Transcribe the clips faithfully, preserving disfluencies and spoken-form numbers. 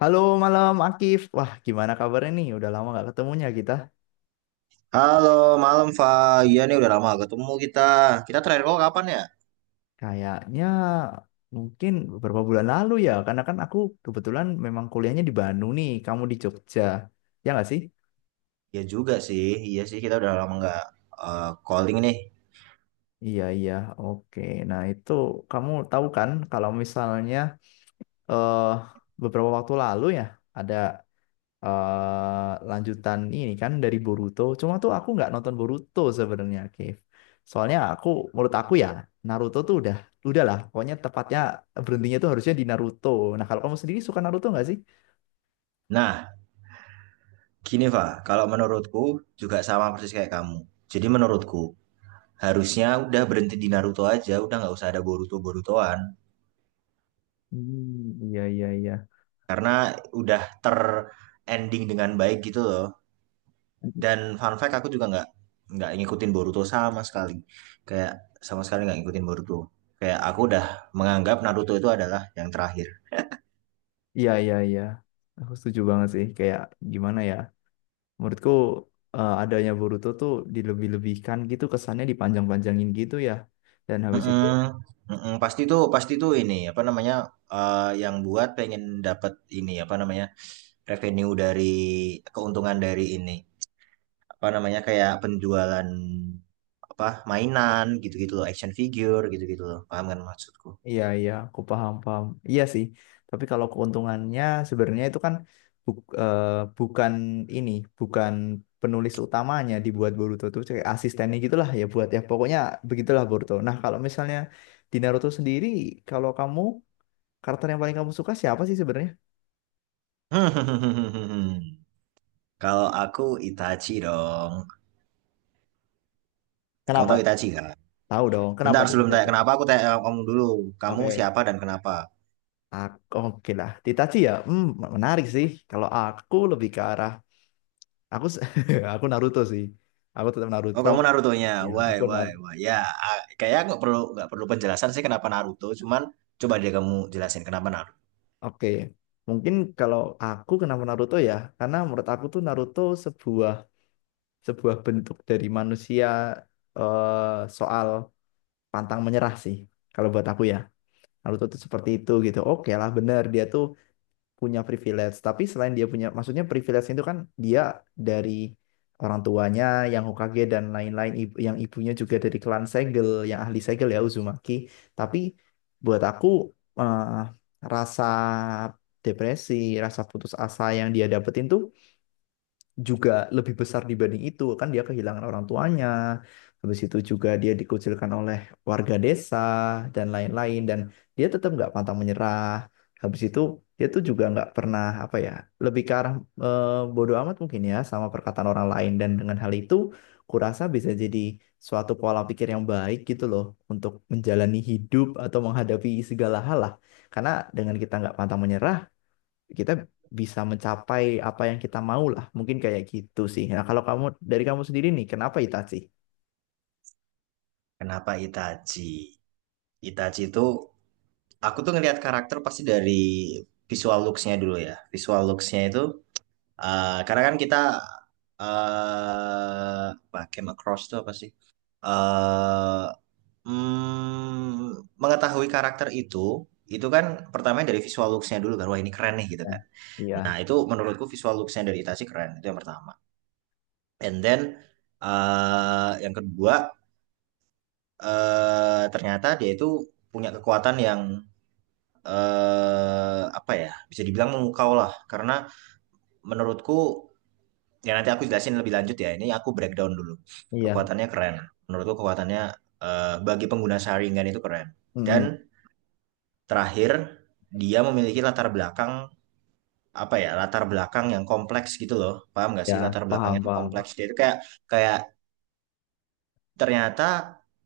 Halo malam Akif, wah gimana kabarnya nih? Udah lama gak ketemunya kita. Halo, malam Fa. Iya nih udah lama gak ketemu kita. Kita terakhir call kapan ya? Kayaknya mungkin beberapa bulan lalu ya, karena kan aku kebetulan memang kuliahnya di Bandung nih, kamu di Jogja, ya nggak sih? Iya juga sih. Iya sih kita udah lama nggak eh, calling nih. Iya iya, oke. Nah itu kamu tahu kan kalau misalnya eh beberapa waktu lalu ya ada eh, lanjutan ini kan dari Boruto. Cuma tuh aku nggak nonton Boruto sebenarnya, Kev. Soalnya aku, menurut aku ya, Naruto tuh udah, udah lah. Pokoknya tepatnya berhentinya tuh harusnya di Naruto. Nah kalau kamu sendiri suka Naruto nggak sih? Nah, gini Fa. Kalau menurutku juga sama persis kayak kamu. Jadi menurutku harusnya udah berhenti di Naruto aja. Udah nggak usah ada Boruto Borutoan. Hmm, iya iya iya Karena udah terending dengan baik gitu loh. Dan fun fact aku juga nggak nggak ngikutin Boruto sama sekali. Kayak sama sekali nggak ngikutin Boruto. Kayak aku udah menganggap Naruto itu adalah yang terakhir. iya iya iya. Aku setuju banget sih. Kayak gimana ya? Menurutku eh, adanya Boruto tuh dilebih-lebihkan gitu kesannya dipanjang-panjangin gitu ya. Dan habis itu. Heeh, heeh, pasti tuh pasti tuh ini apa namanya, eh, yang buat pengen dapat ini apa namanya revenue dari keuntungan dari ini apa namanya, kayak penjualan apa, mainan gitu-gitu loh, action figure gitu-gitu loh, paham kan maksudku? Iya, iya, aku paham, paham. Iya sih, tapi kalau keuntungannya sebenarnya itu kan buk- eh, bukan ini, bukan penulis utamanya dibuat Boruto tuh kayak asistennya gitulah ya buat ya pokoknya begitulah Boruto. Nah, kalau misalnya di Naruto sendiri, kalau kamu karakter yang paling kamu suka siapa sih sebenarnya? Kalau aku Itachi dong. Kamu Kenapa? tahu Itachi kan? Tahu dong, kenapa Bentar, tuh sebelum bisa tanya itu? kenapa, aku tanya kamu dulu. Kamu Oke. siapa dan kenapa? Aku, oke lah, Itachi ya, hmm, menarik sih. Kalau aku lebih ke arah, aku, se- aku Naruto sih. Aku tetap Oh, Naruto. kamu Naruto-nya, Ya, why aku. why why ya, ah, kayak nggak perlu nggak perlu penjelasan sih kenapa Naruto, cuman coba deh kamu jelasin kenapa Naruto, Oke, mungkin kalau aku kenapa Naruto ya, karena menurut aku tuh Naruto sebuah sebuah bentuk dari manusia eh, soal pantang menyerah sih. Kalau buat aku ya, Naruto tuh seperti itu gitu. Oke lah, bener dia tuh punya privilege. Tapi selain dia punya, maksudnya privilege itu kan dia dari orang tuanya yang Hokage dan lain-lain, ibu- yang ibunya juga dari klan segel, yang ahli segel ya Uzumaki. Tapi buat aku eh, rasa depresi, rasa putus asa yang dia dapetin tuh juga lebih besar dibanding itu kan dia kehilangan orang tuanya, habis itu juga dia dikucilkan oleh warga desa dan lain-lain, dan dia tetap nggak pantang menyerah. Habis itu dia tuh juga nggak pernah apa ya, lebih ke arah eh, bodoh amat mungkin ya sama perkataan orang lain, dan dengan hal itu kurasa bisa jadi suatu pola pikir yang baik gitu loh untuk menjalani hidup atau menghadapi segala hal lah, karena dengan kita nggak pantang menyerah kita bisa mencapai apa yang kita mau lah. Mungkin kayak gitu sih. Nah, kalau kamu dari kamu sendiri nih, kenapa Itachi? kenapa Itachi. Itachi itu, aku tuh ngelihat karakter pasti dari visual looks-nya dulu ya, visual looks-nya itu, ah, karena kan kita eh pakai macross tuh apa sih? Eh mm, mengetahui karakter itu, itu kan pertamanya dari visual looks-nya dulu kan, wah ini keren nih gitu Ya, kan. Nah iya, itu, Hmm. menurutku visual looks-nya dari Itachi keren, itu yang pertama. And then eh, yang kedua, eh, ternyata dia itu punya kekuatan yang eh apa ya, bisa dibilang memukau lah. Karena menurutku, ya nanti aku jelasin lebih lanjut ya, ini aku breakdown dulu. iya, Kekuatannya keren, menurutku kekuatannya eh, bagi pengguna Sharingan itu keren. Dan mm-mm, terakhir, dia memiliki latar belakang apa ya? Latar belakang yang kompleks gitu loh. Paham nggak sih ya, latar belakangnya paham, itu paham. kompleks. Dia itu kayak kayak ternyata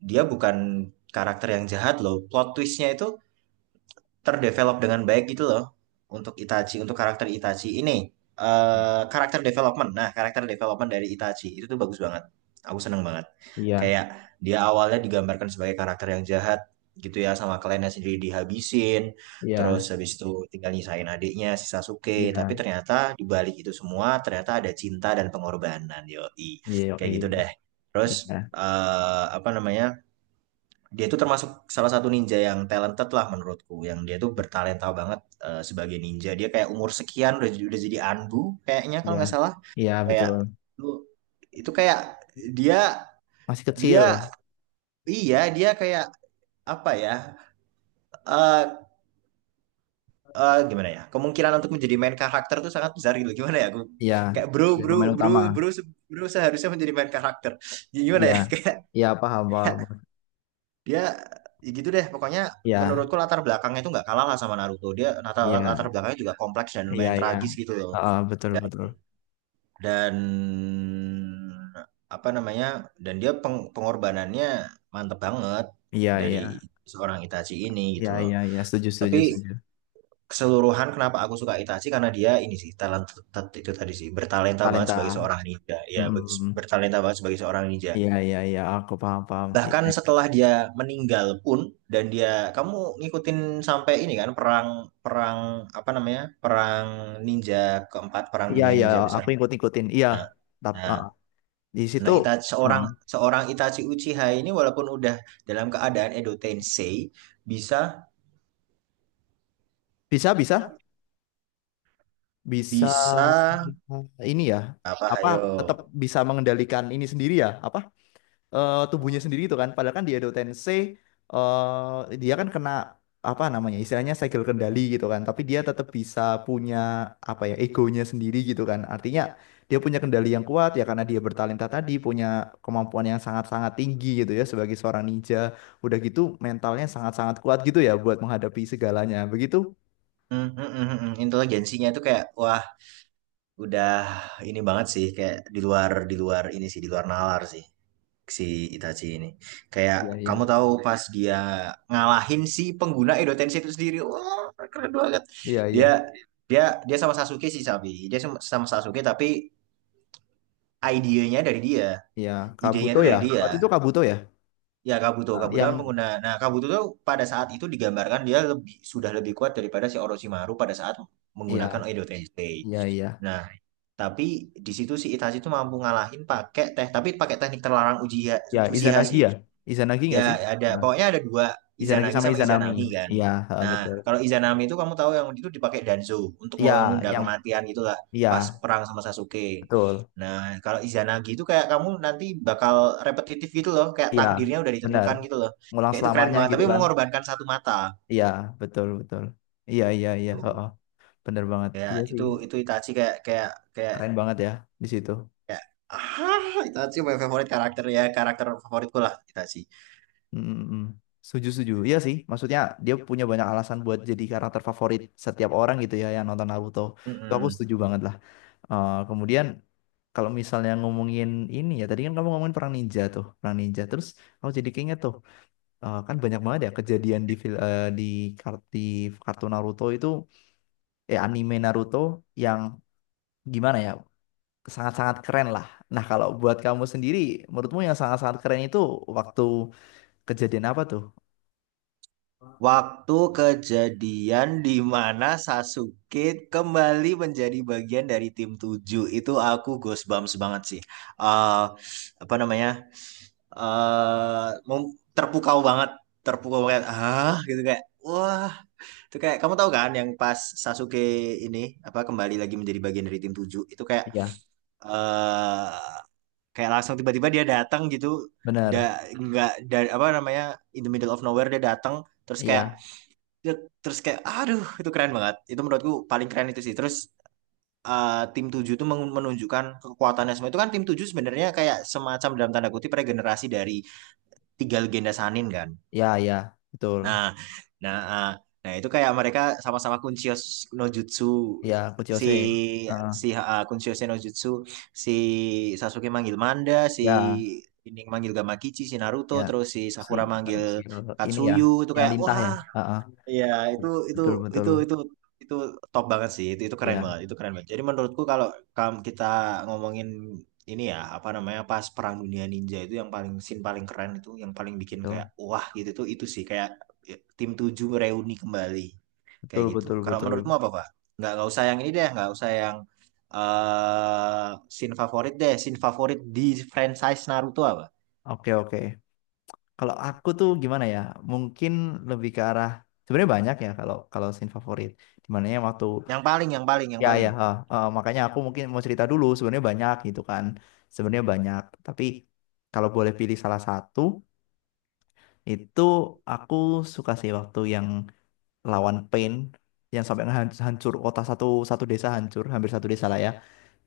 dia bukan karakter yang jahat loh. Plot twistnya itu terdevelop dengan baik gitu loh untuk Itachi, untuk karakter Itachi ini. eh karakter development. Nah, karakter development dari Itachi itu tuh bagus banget. Aku seneng banget. Iya, Kayak dia awalnya digambarkan sebagai karakter yang jahat gitu ya, sama kliennya sendiri dihabisin, iya, terus habis itu tinggal nyisain adiknya si Sasuke, tapi iya, ternyata di balik itu semua ternyata ada cinta dan pengorbanan, yoi. iya, Kayak yoi. gitu deh. Terus Iya, eh apa namanya? Dia itu termasuk salah satu ninja yang talented lah, menurutku yang dia tuh bertalenta banget eh, sebagai ninja. Dia kayak umur sekian udah jadi- udah jadi anbu, kayaknya kalau iya, nggak salah. iya, Kayak betul. lu, itu kayak dia Masih kecil, dia iya, dia kayak apa ya, eh eh, gimana ya, kemungkinan untuk menjadi main karakter tuh sangat besar gitu. Gimana ya, aku iya, kayak, bro jadi bro pemain bro utama, bro se- bro seharusnya menjadi main karakter. Gimana iya, ya? iya, paham, paham, Dia, ya gitu deh, pokoknya iya, menurutku latar belakangnya itu nggak kalah lah sama Naruto. Dia latar, iya, latar belakangnya juga kompleks dan iya, lumayan iya, tragis gitu loh. heeh, betul, Dan betul, dan apa namanya? Dan dia peng- pengorbanannya mantep banget iya, iya, dari seorang Itachi ini iya, gitu loh. iya, iya, setuju, Tapi setuju, setuju. keseluruhan kenapa aku suka Itachi karena dia ini sih talent, itu tadi sih, bertalenta banget sebagai Talenta, seorang ninja. Ya, be- mm-mm. bertalenta banget sebagai seorang ninja. Iya, iya, iya, aku paham, paham. I- Bahkan i- setelah dia meninggal pun, dan dia, kamu ngikutin sampai ini kan, perang perang apa namanya? Perang ninja keempat, perang Iya, dunia iya, ninja besar. aku ikut-ikutin. Iya, Nah, tapi nah, di nah situ Ita- uh, seorang seorang Itachi Uchiha ini walaupun udah dalam keadaan Edo Tensei, bisa bisa, bisa, bisa bisa ini ya, apa apa ayo. tetap bisa mengendalikan ini sendiri ya? Apa eh, tubuhnya sendiri itu kan. Padahal kan di Edo Tensei eh, dia kan kena apa namanya istilahnya segel kendali gitu kan. Tapi dia tetap bisa punya apa ya egonya sendiri gitu kan. Artinya dia punya kendali yang kuat ya karena dia bertalenta tadi, punya kemampuan yang sangat-sangat tinggi gitu ya sebagai seorang ninja. Udah gitu mentalnya sangat-sangat kuat gitu ya buat menghadapi segalanya. Begitu? Hmm, hmm, hmm, hmm, hmm. Inteligensinya itu kayak wah, udah ini banget sih, kayak di luar di luar ini sih, di luar nalar sih si Itachi ini. Kayak, Iya iya kamu tahu pas dia ngalahin si pengguna Edo Tensei itu sendiri, wah, keren banget. iya iya Dia dia dia sama Sasuke sih, Sabi. Dia sama sama Sasuke, tapi idenya dari dia. iya. Idenya Kabuto itu ya. dari Waktu dia. itu Kabuto ya. Ya Kabuto, Kabuto kan Yang pengguna. Nah, Kabuto tuh pada saat itu digambarkan dia lebih sudah lebih kuat daripada si Orochimaru pada saat menggunakan iya Edo Tensei. iya iya. Nah, tapi di situ si Itachi itu mampu ngalahin pakai teh, tapi pakai teknik terlarang Uchiha, Ya Uchiha Izanagi sih. ya. Izanagi Ya, nggak sih? ada, pokoknya ada dua, Izanagi Izanagi sama sama Izanami. Izanami kan. Iya, heeh, Nah, betul. kalau Izanami itu kamu tahu, yang itu dipakai Danzo untuk Iya, menunda yang kematian gitulah, iya, pas perang sama Sasuke. betul. Nah, kalau Izanagi itu kayak kamu nanti bakal repetitif gitu loh, kayak Iya, takdirnya udah benar. ditentukan gitu loh. Ngulang Kayak itu keren selamanya banget, gitu tapi kan. mengorbankan satu mata. Iya, betul, betul. Iya, iya, iya, Tuh. heeh. Bener banget. Ya, Iya sih. itu itu Itachi kayak kayak kayak Keren banget ya di situ. kayak ah, Itachi my favorite karakter, ya, karakter favoritku lah Itachi. Mm-mm. Setuju, setuju. Iya sih, maksudnya dia punya banyak alasan buat jadi karakter favorit setiap orang gitu ya yang nonton Naruto. Itu aku Mm-mm. setuju banget lah. Eh, kemudian kalau misalnya ngomongin ini ya, tadi kan kamu ngomongin perang ninja tuh, perang ninja. Terus aku jadi keinget tuh. Eh, kan banyak banget ya kejadian di fil- eh, di kar- di kartu Naruto itu, eh anime Naruto, yang gimana ya sangat-sangat keren lah. Nah kalau buat kamu sendiri, menurutmu yang sangat-sangat keren itu waktu kejadian apa tuh? Waktu kejadian di mana Sasuke kembali menjadi bagian dari tim tujuh, itu aku goosebumps banget sih. Eh apa namanya? Eh mem- terpukau banget, terpukau banget. Ah, gitu kayak wah, itu kayak, kamu tahu kan yang pas Sasuke ini, apa, kembali lagi menjadi bagian dari tim tujuh, itu kayak Iya, eh kayak langsung tiba-tiba dia datang gitu. Da, bener. nggak, da, apa namanya, in the middle of nowhere dia datang, terus kayak, Iya, ya, terus kayak aduh, itu keren banget, itu menurutku paling keren itu sih. Terus eh, tim tujuh itu men- menunjukkan kekuatannya semua. Itu kan tim tujuh sebenarnya kayak semacam, dalam tanda kutip, regenerasi dari tiga legenda Sanin kan. ya, ya, betul. Nah nah eh, nah itu kayak mereka sama-sama Kunchio no Jutsu, Iya, si Kuchiyose. Heeh. si eh, Kunchio no Jutsu si Sasuke manggil Manda, si Ya, ini manggil Gamakichi si Naruto, ya. terus si Si Sakura kalau manggil panggil ini ya, Katsuyu, itu yang kayak lintah ya. wah. Heeh. Iya, itu itu Betul, betul. itu itu itu top banget sih. Itu itu keren Iya, banget. Itu keren banget. Jadi menurutku kalau kalau kita ngomongin ini ya, apa namanya, pas Perang Dunia Ninja itu, yang paling, scene paling keren itu, yang paling bikin kayak betul, wah gitu tuh, itu sih kayak, ya, tim tujuh reuni kembali, kayak betul, gitu. betul, Kalau menurutmu betul. apa, Pak? Nggak nggak usah yang ini deh, nggak usah yang, eh scene favorit deh. Scene favorit di franchise Naruto apa? Oke, oke. Kalau aku tuh gimana ya? Mungkin lebih ke arah, sebenarnya banyak ya kalau kalau scene favorit. Dimana ya waktu, Yang paling, yang paling, yang ya paling. ya ha, ha, makanya aku mungkin mau cerita dulu, sebenarnya banyak gitu kan. Sebenarnya banyak, tapi kalau boleh pilih salah satu itu, aku suka sih waktu yang lawan Pain, yang sampai ngehan- hancur kota, satu satu desa hancur, hampir satu desa lah ya.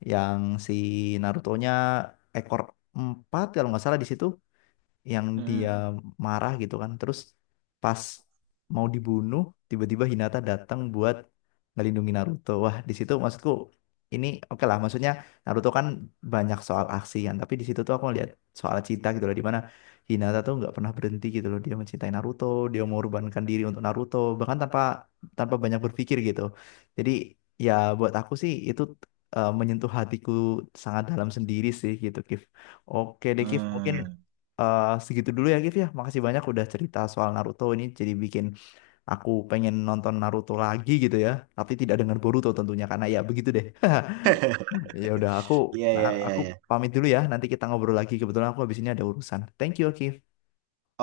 Yang si Naruto-nya ekor empat kalau nggak salah di situ, yang dia Mm-mm. marah gitu kan. Terus pas mau dibunuh, tiba-tiba Hinata datang buat ngelindungi Naruto. Wah, di situ maksudku ini oke lah, maksudnya Naruto kan banyak soal aksi kan, tapi di situ tuh aku lihat soal cinta gitu loh, di mana Hinata tuh nggak pernah berhenti gitu loh, dia mencintai Naruto, dia mengorbankan diri untuk Naruto, bahkan tanpa tanpa banyak berpikir gitu. Jadi ya buat aku sih itu eh, menyentuh hatiku sangat dalam sendiri sih gitu, Kif. Oke deh, Kif, mungkin. Hmm. Eh, segitu dulu ya Gif ya. Makasih banyak udah cerita soal Naruto ini, jadi bikin aku pengen nonton Naruto lagi gitu ya. Tapi tidak dengan Boruto tentunya, karena ya begitu deh. Ya udah, aku. Iya, nah, iya, iya, aku iya. pamit dulu ya. Nanti kita ngobrol lagi. Kebetulan aku habis ini ada urusan. Thank you, Gif.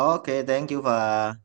Oke, thank you, Fa.